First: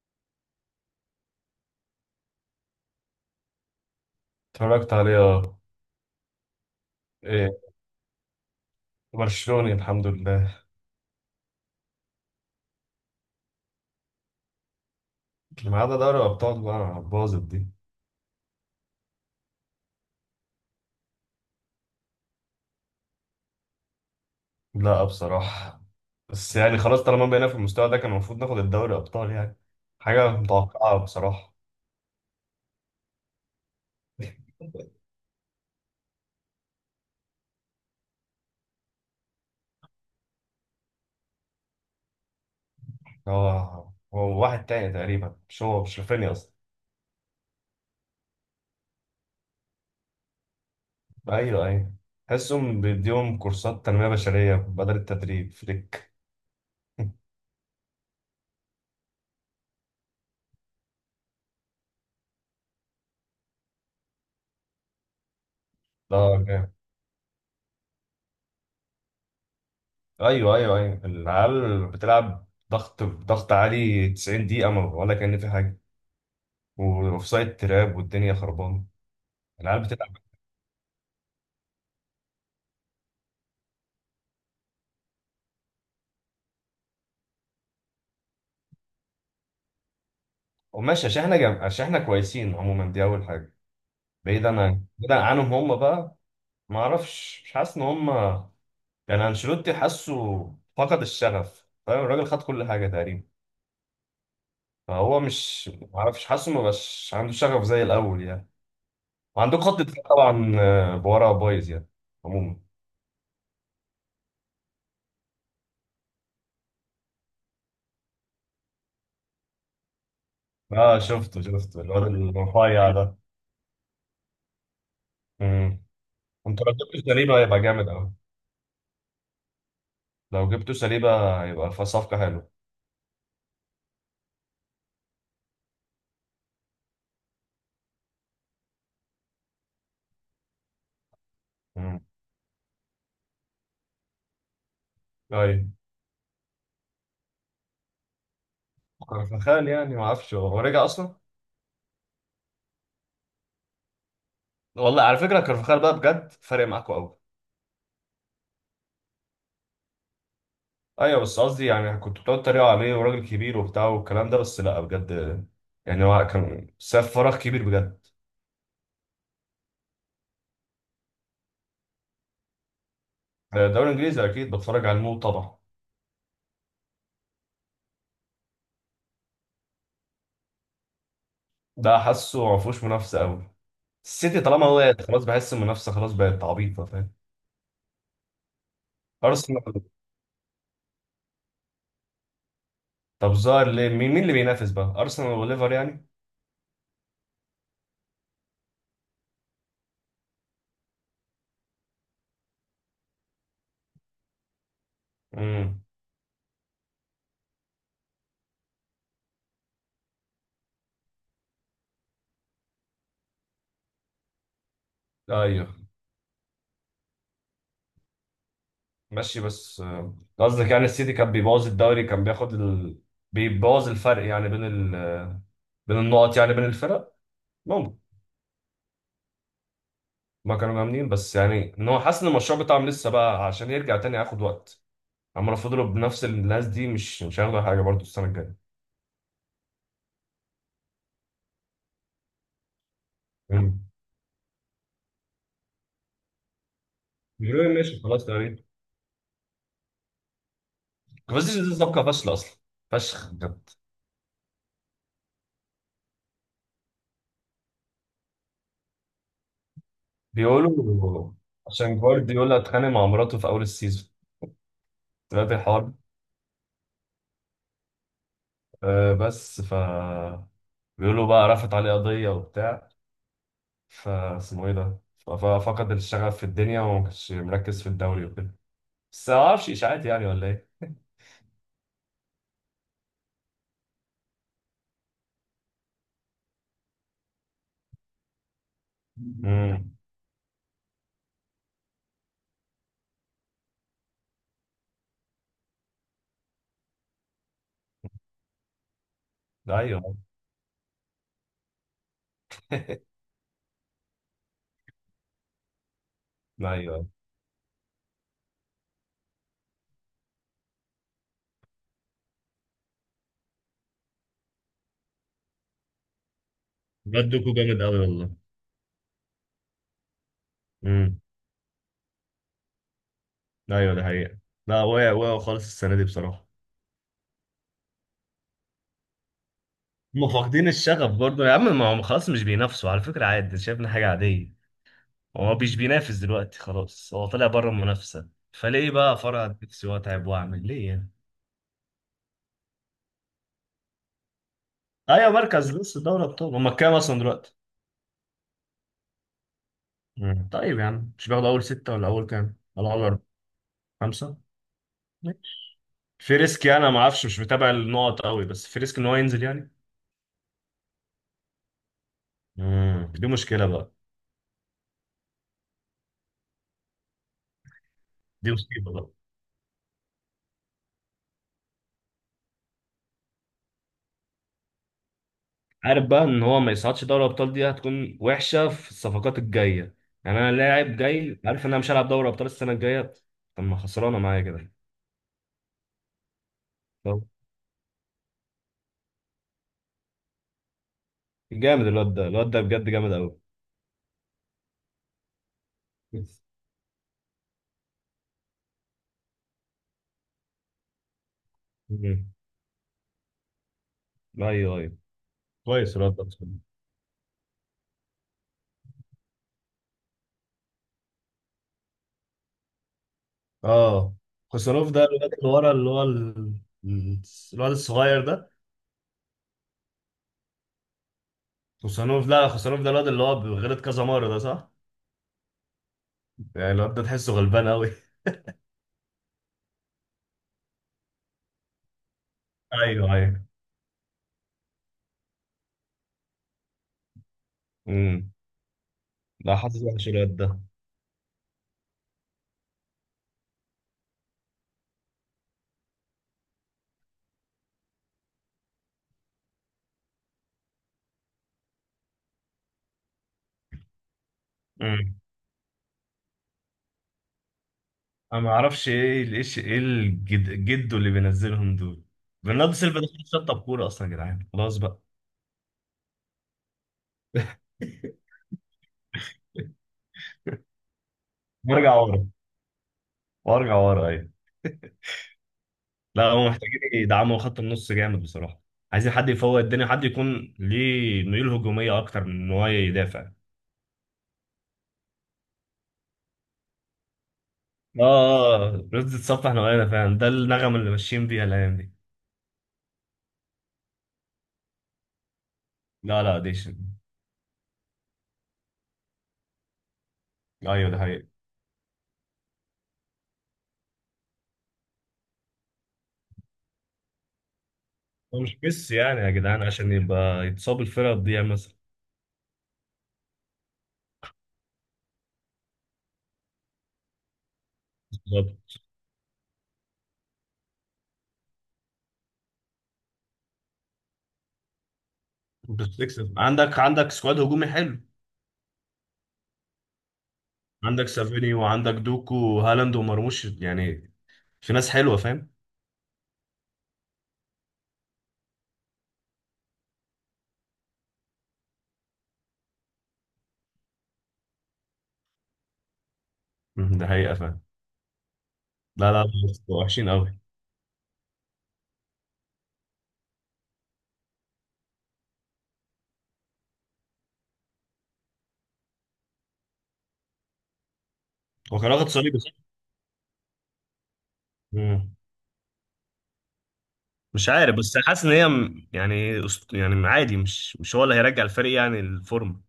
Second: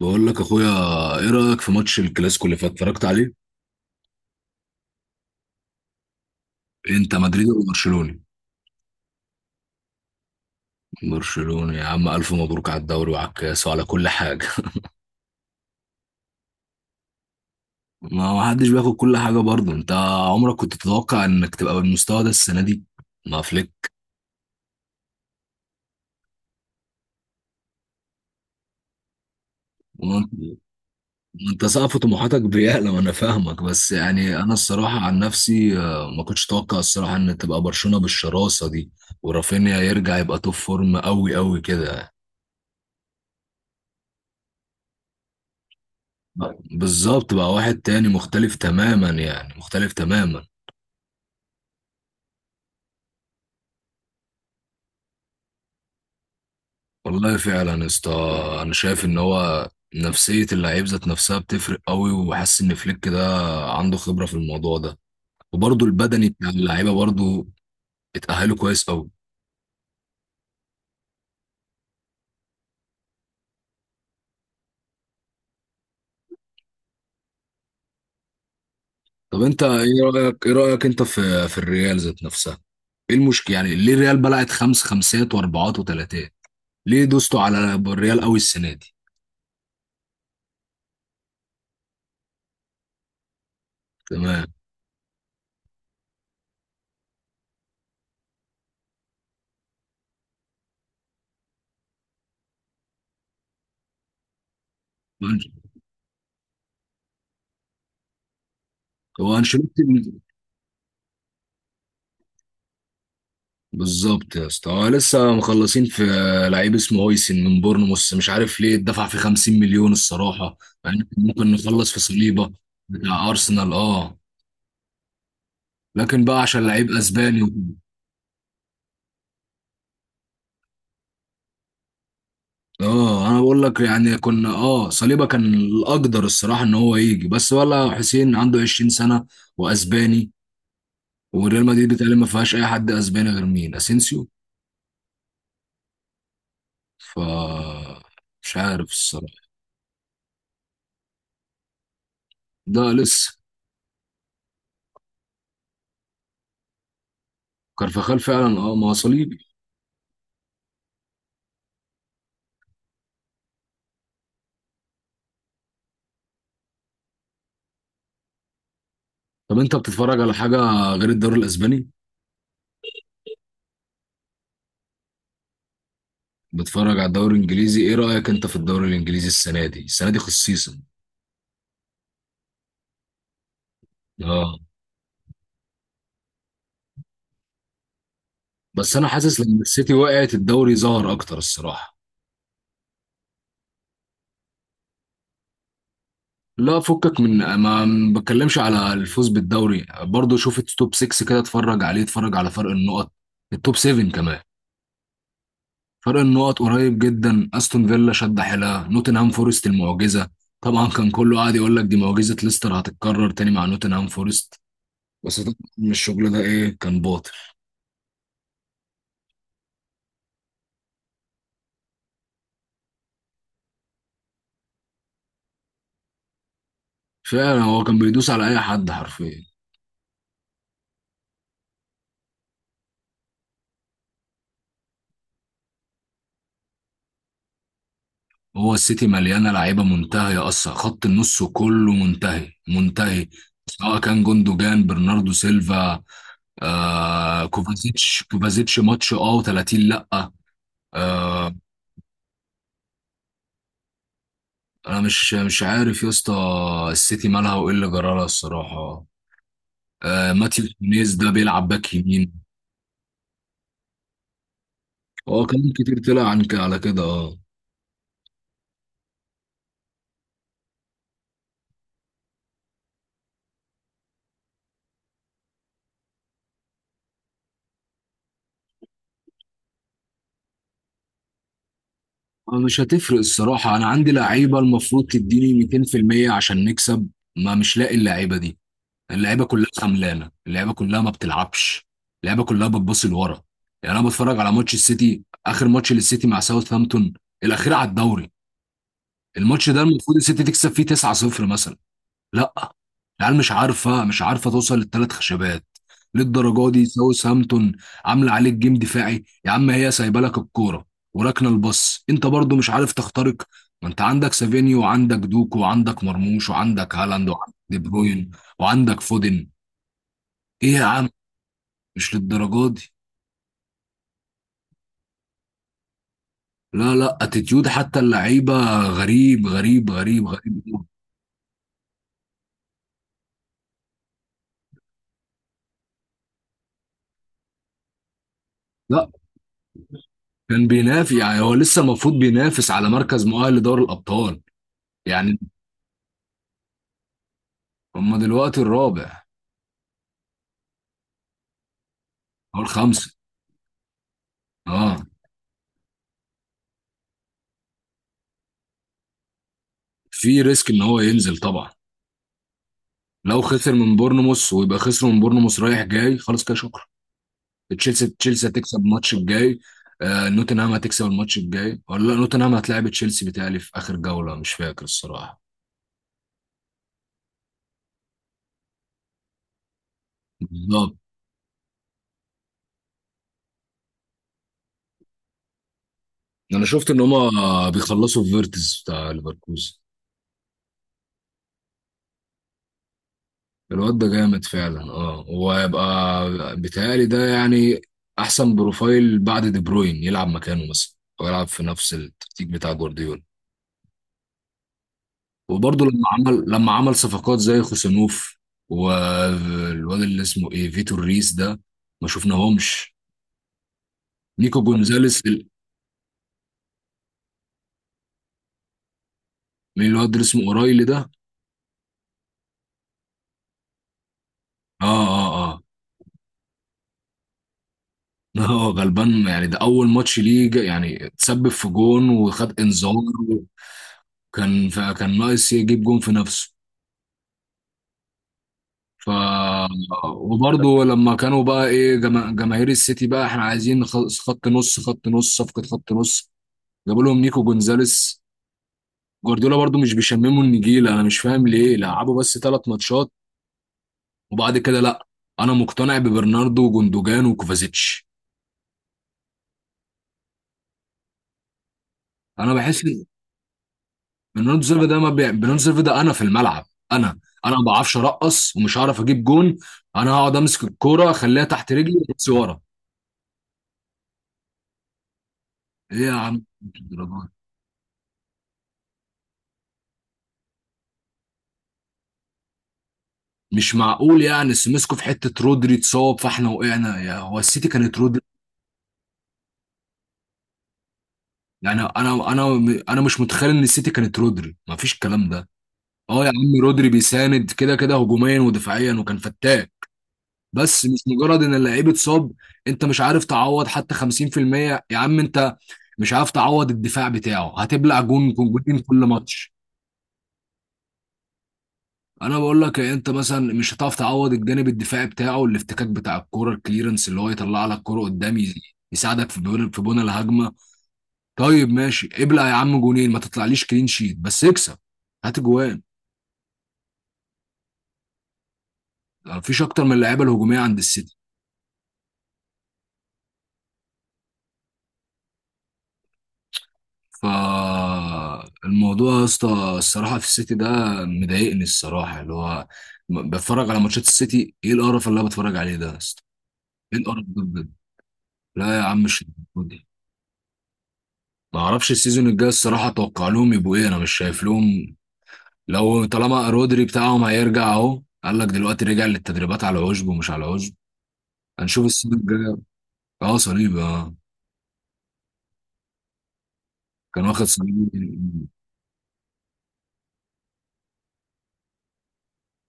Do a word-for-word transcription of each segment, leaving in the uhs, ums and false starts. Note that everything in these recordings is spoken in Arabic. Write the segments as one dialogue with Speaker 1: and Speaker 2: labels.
Speaker 1: بقول لك اخويا، ايه رايك في ماتش الكلاسيكو اللي فات؟ اتفرجت عليه؟
Speaker 2: اتفرجت عليه، اه.
Speaker 1: انت مدريدي
Speaker 2: ايه.
Speaker 1: ولا برشلوني؟
Speaker 2: برشلوني، الحمد لله.
Speaker 1: برشلوني يا عم، الف مبروك على الدوري وعلى الكاس وعلى كل حاجه.
Speaker 2: ما عدا دوري الابطال بقى باظت دي.
Speaker 1: ما ما حدش بياخد كل حاجه برضه. انت عمرك كنت تتوقع انك تبقى بالمستوى ده السنه دي مع فليك؟
Speaker 2: لا، بصراحه. بس يعني خلاص، طالما بقينا في المستوى ده كان المفروض ناخد الدوري ابطال يعني. حاجه
Speaker 1: وانت
Speaker 2: متوقعه بصراحه.
Speaker 1: وانت سقف طموحاتك بيعلى، وانا فاهمك، بس يعني انا الصراحه عن نفسي، آه، ما كنتش اتوقع الصراحه ان تبقى برشلونه بالشراسه دي، ورافينيا يرجع يبقى توب فورم قوي قوي كده.
Speaker 2: هو هو واحد تاني تقريبا، مش هو، مش رافينيا اصلا.
Speaker 1: بالظبط بقى، واحد تاني مختلف تماما، يعني مختلف تماما.
Speaker 2: ايوه، ايوه. تحسهم بيديهم كورسات تنميه بشريه بدل التدريب فليك.
Speaker 1: والله فعلا يا اسطى، انا شايف ان هو نفسية اللعيب ذات نفسها بتفرق قوي، وحاسس ان فليك ده عنده خبرة في الموضوع ده. وبرضه البدني
Speaker 2: اه،
Speaker 1: بتاع
Speaker 2: جامد.
Speaker 1: اللعيبة برضه اتأهلوا كويس قوي.
Speaker 2: ايوه، ايوه، ايوه. العيال بتلعب ضغط ضغط عالي 90 دقيقه، ما ولا كان في حاجه. واوف سايد تراب والدنيا خربانه.
Speaker 1: طب انت
Speaker 2: العيال
Speaker 1: ايه
Speaker 2: بتلعب.
Speaker 1: رأيك، ايه رأيك انت في في الريال ذات نفسها؟ ايه المشكلة يعني؟ ليه الريال بلعت خمس خمسات واربعات وتلاتات؟ ليه دوستوا على الريال قوي السنة دي؟
Speaker 2: وماشي عشان احنا جم... عشان احنا كويسين عموما، دي اول حاجه.
Speaker 1: تمام.
Speaker 2: بعيدا عن بعيدا عنهم هم بقى. ما اعرفش، مش حاسس ان هم، يعني انشيلوتي حاسه فقد الشغف، فاهم، الراجل خد كل حاجه تقريبا. فهو مش، ما اعرفش، حاسه ما بقاش عنده شغف زي الاول يعني.
Speaker 1: هو
Speaker 2: وعندك خط
Speaker 1: انشيلوتي.
Speaker 2: دفاع طبعا، آه، بورا بايظ يعني. عموما.
Speaker 1: بالظبط يا اسطى، هو لسه مخلصين في لعيب اسمه هويسن من بورنموث، مش عارف ليه اتدفع في خمسين مليون الصراحه.
Speaker 2: اه،
Speaker 1: يعني
Speaker 2: شفته
Speaker 1: ممكن
Speaker 2: شفته
Speaker 1: نخلص في
Speaker 2: الواد
Speaker 1: صليبه
Speaker 2: الرفيع ده.
Speaker 1: بتاع ارسنال، اه،
Speaker 2: امم.
Speaker 1: لكن بقى
Speaker 2: انت
Speaker 1: عشان
Speaker 2: لو
Speaker 1: لعيب
Speaker 2: جبت سليبه
Speaker 1: اسباني وكده.
Speaker 2: هيبقى جامد قوي. لو جبت سليبه هيبقى في صفقه حلوه.
Speaker 1: اه انا بقول لك يعني، كنا اه صليبه كان الاقدر الصراحه ان هو يجي، بس ولا حسين عنده عشرين سنه واسباني، وريال مدريد بتقريبا ما فيهاش اي حد اسباني غير مين، اسينسيو.
Speaker 2: ايوه.
Speaker 1: ف مش عارف الصراحه.
Speaker 2: كارفاخال يعني ما اعرفش، هو هو رجع اصلا.
Speaker 1: ده لسه.
Speaker 2: والله على فكره كارفاخال بقى بجد فارق معاكوا قوي.
Speaker 1: كارفاخال فعلا، اه، ما هو صليبي.
Speaker 2: ايوه، بس قصدي يعني كنت بتقعد تتريقوا عليه، وراجل كبير وبتاع والكلام ده، بس لا بجد، يعني هو كان ساب فراغ كبير بجد.
Speaker 1: طب انت بتتفرج على حاجة غير الدوري الاسباني؟
Speaker 2: الدوري الانجليزي اكيد بتفرج على المو طبعا.
Speaker 1: بتتفرج على الدوري الانجليزي، ايه رأيك انت في الدوري الانجليزي السنة دي، السنة دي خصيصا؟
Speaker 2: ده حاسه ما فيهوش منافسه قوي. السيتي
Speaker 1: اه،
Speaker 2: طالما وقعت خلاص، بحس المنافسه خلاص بقت عبيطه، فاهم.
Speaker 1: بس انا حاسس لما
Speaker 2: ارسنال.
Speaker 1: السيتي وقعت الدوري ظهر اكتر الصراحة.
Speaker 2: طب ظهر ليه، مين مين اللي بينافس بقى، ارسنال وليفر يعني.
Speaker 1: لا فكك من، ما ما بتكلمش على الفوز بالدوري، برضو شوف التوب ستة كده، اتفرج عليه، اتفرج على فرق النقط، التوب سبعة كمان.
Speaker 2: امم.
Speaker 1: فرق النقط قريب جدا، استون فيلا شد حيلها، نوتنهام فورست المعجزة. طبعا كان كله قاعد يقول لك دي معجزة ليستر هتتكرر تاني مع نوتنهام فورست، بس طبعا
Speaker 2: ايوه،
Speaker 1: الشغل ده ايه، كان باطل.
Speaker 2: ماشي. بس، آه، قصدك يعني السيتي كان بيبوظ الدوري، كان بياخد ال... بيبوظ الفرق يعني بين ال... بين النقط يعني بين الفرق.
Speaker 1: فعلا، هو كان
Speaker 2: ممكن.
Speaker 1: بيدوس على اي حد حرفيا.
Speaker 2: ما كانوا جامدين، بس يعني ان هو حاسس ان المشروع بتاعهم لسه بقى، عشان يرجع تاني هياخد وقت. عمال فضلوا بنفس الناس دي، مش مش هياخدوا حاجه برضه السنه الجايه.
Speaker 1: هو السيتي مليانه لعيبه منتهيه اصلا، خط النص كله منتهي منتهي،
Speaker 2: مم.
Speaker 1: سواء كان جوندوجان، برناردو سيلفا، آه
Speaker 2: بيقولوا إيه، ماشي،
Speaker 1: كوفازيتش.
Speaker 2: خلاص تمام.
Speaker 1: كوفازيتش ماتش اه وتلاتين لا. آه
Speaker 2: كوفازيتش دي صفقه فاشله اصلا، فشخ بجد.
Speaker 1: انا مش مش عارف يا اسطى السيتي مالها، وايه اللي جرالها الصراحه. آه ماتيو نونيز ده
Speaker 2: بيقولوا
Speaker 1: بيلعب باك
Speaker 2: عشان
Speaker 1: يمين.
Speaker 2: جوارديولا اتخانق مع مراته في اول السيزون.
Speaker 1: هو
Speaker 2: دلوقتي
Speaker 1: كلام
Speaker 2: الحوار،
Speaker 1: كتير طلع عن على كده، اه.
Speaker 2: آه، بس ف، بيقولوا بقى رفعت عليه قضيه وبتاع، فاسمه ايه ده، ف- ففقد الشغف في الدنيا وما كانش مركز في الدوري وكده. بس ما اعرفش، اشاعات يعني ولا ايه.
Speaker 1: آه، مش هتفرق الصراحة. أنا عندي لعيبة المفروض تديني ميتين في المية عشان نكسب، ما مش لاقي اللعيبة دي. اللعيبة كلها
Speaker 2: امم.
Speaker 1: خملانة، اللعيبة كلها ما بتلعبش، اللعيبة كلها بتبص لورا. يعني أنا بتفرج على ماتش السيتي، آخر ماتش للسيتي مع ساوثهامبتون، الأخير على الدوري، الماتش ده
Speaker 2: ايوه،
Speaker 1: المفروض السيتي تكسب فيه تسعة صفر مثلا. لا، العيال مش عارفه مش عارفه توصل للثلاث خشبات، للدرجه دي
Speaker 2: ايوه.
Speaker 1: ساوث هامبتون. عامله عليك جيم دفاعي يا عم، هي سايبه لك الكوره وراكنه الباص، انت برضو مش عارف تخترق. ما انت عندك سافينيو، وعندك دوكو، وعندك مرموش، وعندك هالاند،
Speaker 2: بجد، دوكو
Speaker 1: وعندك دي
Speaker 2: جامد قوي والله.
Speaker 1: بروين، وعندك فودن. ايه يا عم،
Speaker 2: امم.
Speaker 1: مش للدرجه دي.
Speaker 2: ايوه، ده حقيقة. لا، وقع وقع خالص السنة دي بصراحة.
Speaker 1: لا لا، اتيتيود حتى اللعيبه غريب غريب غريب
Speaker 2: هم فاقدين
Speaker 1: غريب.
Speaker 2: الشغف برضه يا عم، ما هم خلاص مش بينافسوا، على فكرة عادي، شايفنا حاجة عادية. هو مش بينافس دلوقتي خلاص، هو طلع بره المنافسة، فليه
Speaker 1: لا،
Speaker 2: بقى فرع نفسي واتعب
Speaker 1: كان
Speaker 2: واعمل ليه يعني.
Speaker 1: بينافس يعني، هو لسه المفروض بينافس على مركز مؤهل لدوري الابطال
Speaker 2: ايوه،
Speaker 1: يعني.
Speaker 2: مركز لسه دوري ابطال. هم كام اصلا دلوقتي؟
Speaker 1: هم دلوقتي الرابع.
Speaker 2: مم. طيب يا عم، مش باخده اول ستة، ولا اول كام،
Speaker 1: هو
Speaker 2: ولا اول
Speaker 1: الخمسة.
Speaker 2: أربعة؟ خمسة.
Speaker 1: اه.
Speaker 2: ماشي. في ريسك، يعني انا ما اعرفش، مش متابع النقط قوي، بس في ريسك ان هو ينزل يعني.
Speaker 1: في ريسك ان هو ينزل طبعا.
Speaker 2: امم دي
Speaker 1: لو
Speaker 2: مشكلة
Speaker 1: خسر
Speaker 2: بقى.
Speaker 1: من بورنموث، ويبقى خسر من بورنموث رايح جاي، خلاص كده شكرا. تشيلسي، تشيلسي
Speaker 2: دي
Speaker 1: هتكسب
Speaker 2: مصيبة بقى.
Speaker 1: الماتش الجاي. آه نوتنهام هتكسب الماتش الجاي ولا لا، نوتنهام هتلاعب تشيلسي بتهيألي في اخر جولة، مش فاكر الصراحة.
Speaker 2: عارف بقى ان هو ما يصعدش دوري الابطال، دي هتكون وحشة في الصفقات الجاية. يعني انا
Speaker 1: بالظبط.
Speaker 2: لاعب جاي، عارف ان انا مش هلعب دوري ابطال السنة الجاية، طب ما خسرانة معايا كده.
Speaker 1: انا شفت ان
Speaker 2: طب.
Speaker 1: هما بيخلصوا في فيرتز بتاع ليفركوزن.
Speaker 2: جامد الواد ده، الواد ده بجد جامد قوي.
Speaker 1: الواد ده جامد فعلا، اه، وهيبقى، بيتهيألي ده يعني احسن بروفايل بعد دي بروين، يلعب مكانه مثلا، او يلعب في نفس
Speaker 2: مم.
Speaker 1: التكتيك بتاع جوارديولا.
Speaker 2: ايوه، ايوه.
Speaker 1: وبرضه
Speaker 2: كويس
Speaker 1: لما
Speaker 2: الواد ده.
Speaker 1: عمل لما عمل صفقات زي خوسانوف، والواد اللي اسمه ايه، فيتور ريس ده، ما شفناهمش،
Speaker 2: اه.
Speaker 1: نيكو
Speaker 2: خوسانوف ده
Speaker 1: جونزاليس،
Speaker 2: الواد
Speaker 1: ال-
Speaker 2: اللي ورا، اللي هو ال- ال- الواد الصغير ده.
Speaker 1: الواد اللي اسمه اورايلي ده.
Speaker 2: خوسانوف، لا، خوسانوف ده الواد اللي هو غلط كذا مرة، ده صح؟
Speaker 1: اه اه اه.
Speaker 2: يعني الواد ده تحسه غلبان قوي.
Speaker 1: اه غلبان يعني، ده اول ماتش ليه جا- يعني اتسبب في جون وخد انذار.
Speaker 2: ايوه، ايوه.
Speaker 1: كان كان ناقص يجيب جون في نفسه.
Speaker 2: امم.
Speaker 1: ف
Speaker 2: لا، حاسس وحش الواد ده.
Speaker 1: وبرضه لما كانوا بقى ايه، جما- جماهير السيتي بقى، احنا عايزين خ- خط نص، خط نص صفقة خط نص. جابوا لهم نيكو جونزاليس. جوارديولا برضو مش بيشمموا النجيل، انا مش فاهم ليه لعبوا بس ثلاث ماتشات وبعد كده لا.
Speaker 2: امم.
Speaker 1: انا مقتنع ببرناردو وجوندوجان وكوفازيتش.
Speaker 2: انا ما اعرفش، ايه ال- ايش ايه الجد جدو اللي بينزلهم دول.
Speaker 1: انا
Speaker 2: برناردو
Speaker 1: بحس
Speaker 2: سيلفا
Speaker 1: ان
Speaker 2: ده خلاص شطب كورة اصلا يا جدعان،
Speaker 1: برناردو
Speaker 2: خلاص
Speaker 1: سيلفا ده
Speaker 2: بقى.
Speaker 1: ما بي... برناردو سيلفا ده انا في الملعب، انا انا ما بعرفش ارقص، ومش هعرف اجيب جون. انا هقعد امسك الكوره، اخليها تحت
Speaker 2: وارجع
Speaker 1: رجلي
Speaker 2: ورا.
Speaker 1: بس ورا.
Speaker 2: وارجع ورا، ايوه.
Speaker 1: ايه يا
Speaker 2: لا
Speaker 1: عم،
Speaker 2: هم محتاجين
Speaker 1: الدرجات
Speaker 2: يدعموا خط النص جامد بصراحة. عايزين حد يفوق الدنيا، حد يكون ليه ميول هجومية اكتر من ان هو يدافع.
Speaker 1: دي؟ مش معقول يعني، سمسكوا في حته رودري اتصاب فاحنا وقعنا، يا هو السيتي كانت رودري.
Speaker 2: اه. اه، رز تتصفح نوعنا فعلا، ده النغمة اللي ماشيين بيها الايام
Speaker 1: يعني
Speaker 2: دي.
Speaker 1: انا انا انا مش متخيل ان السيتي كانت رودري ما فيش الكلام ده.
Speaker 2: لا
Speaker 1: اه يا
Speaker 2: لا،
Speaker 1: عم،
Speaker 2: اديشن.
Speaker 1: رودري بيساند كده كده هجوميا ودفاعيا، وكان فتاك. بس
Speaker 2: ايوه، ده
Speaker 1: مش
Speaker 2: حقيقي.
Speaker 1: مجرد ان اللعيب اتصاب، انت مش عارف تعوض حتى خمسين في المية. يا عم انت مش عارف تعوض الدفاع بتاعه، هتبلع جون
Speaker 2: هو مش
Speaker 1: جونين كل
Speaker 2: ميسي يعني يا
Speaker 1: ماتش.
Speaker 2: جدعان عشان يبقى يتصاب الفرقة تضيع مثلا.
Speaker 1: انا بقول لك إيه، انت مثلا مش هتعرف تعوض الجانب الدفاعي بتاعه، الافتكاك بتاع الكوره، الكليرنس اللي هو يطلع لك كوره قدام، يز-
Speaker 2: بالظبط.
Speaker 1: يساعدك في بناء في بناء الهجمه. طيب ماشي، ابلع يا عم جونين، ما تطلعليش كلين شيت بس اكسب، هات جوان.
Speaker 2: انت بتكسب، عندك عندك سكواد هجومي حلو.
Speaker 1: مفيش اكتر من اللعيبه الهجوميه عند
Speaker 2: عندك
Speaker 1: السيتي.
Speaker 2: سافيني وعندك دوكو وهالاند ومرموش يعني، في ناس حلوة، فاهم.
Speaker 1: فالموضوع يا اسطى الصراحه في السيتي ده مضايقني الصراحه، اللي هو م- بتفرج على ماتشات السيتي، ايه القرف اللي انا بتفرج عليه ده يا اسطى؟ ايه
Speaker 2: مم، ده
Speaker 1: القرف
Speaker 2: حقيقة،
Speaker 1: ده
Speaker 2: فاهم.
Speaker 1: بجد؟ لا يا عم،
Speaker 2: لا
Speaker 1: مش
Speaker 2: لا لا،
Speaker 1: الدرجة دي.
Speaker 2: وحشين قوي.
Speaker 1: ما اعرفش السيزون الجاي الصراحه اتوقع لهم يبقوا ايه، انا مش شايف لهم. لو طالما رودري بتاعهم هيرجع، اهو قال لك دلوقتي رجع للتدريبات على عشب ومش على عشب،
Speaker 2: هو
Speaker 1: هنشوف
Speaker 2: كان واخد
Speaker 1: السيزون
Speaker 2: صليبي، صح؟
Speaker 1: الجاي. اه صليبي اه.
Speaker 2: مم.
Speaker 1: كان واخد
Speaker 2: مش عارف،
Speaker 1: صليبي.
Speaker 2: بس حاسس ان هي م- يعني أسط- يعني عادي، مش مش هو اللي هيرجع الفريق يعني الفورمة.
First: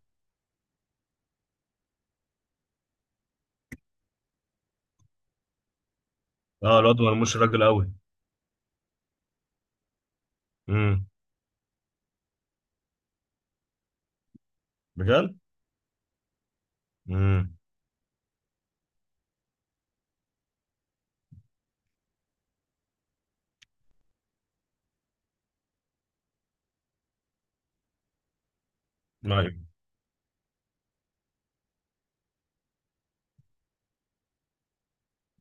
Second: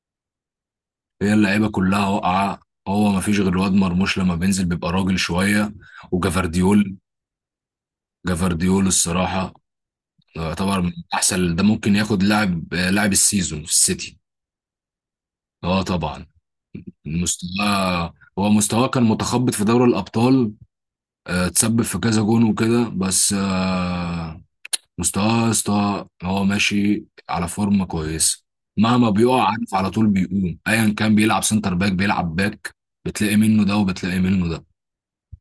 Speaker 1: هي اللعيبه كلها واقعه. هو ما فيش غير الواد مرموش، لما بينزل بيبقى راجل شويه،
Speaker 2: اه،
Speaker 1: وجافارديول.
Speaker 2: الواد مرموش راجل.
Speaker 1: جافارديول الصراحه يعتبر من
Speaker 2: قوي.
Speaker 1: احسن، ده ممكن ياخد لاعب، لاعب السيزون في السيتي.
Speaker 2: بجد؟
Speaker 1: اه طبعا.
Speaker 2: امم.
Speaker 1: مستواه هو، مستواه كان متخبط في دوري الابطال، آه، تسبب في كذا جون وكده، بس آه، مستواه يا اسطى هو ماشي على فورمه كويسه، مهما بيقع
Speaker 2: ايوه،
Speaker 1: عارف على طول بيقوم، ايا كان بيلعب سنتر باك، بيلعب باك، بتلاقي منه ده وبتلاقي منه ده.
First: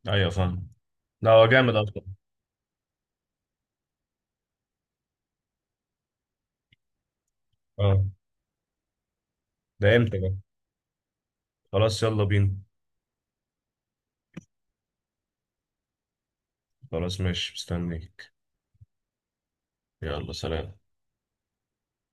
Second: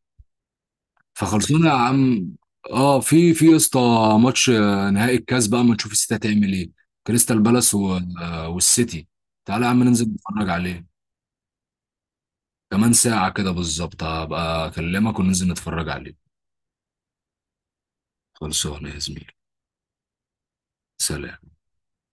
Speaker 2: ايوه، فاهم. لا، هو
Speaker 1: فخلصونا يا
Speaker 2: جامد اصلا.
Speaker 1: عم. اه، في في يا اسطى ماتش، آه، نهائي الكاس بقى، ما نشوف السيتي هتعمل ايه، كريستال بالاس و-
Speaker 2: اه.
Speaker 1: آه، والسيتي. تعالى يا عم
Speaker 2: ده
Speaker 1: ننزل
Speaker 2: امتى ده؟
Speaker 1: نتفرج عليه.
Speaker 2: خلاص، يلا بينا.
Speaker 1: كمان ساعة كده بالظبط هبقى اكلمك وننزل نتفرج عليه.
Speaker 2: خلاص، ماشي، مستنيك.
Speaker 1: خلصونا يا زميلي.
Speaker 2: يلا، سلام.
Speaker 1: سلام.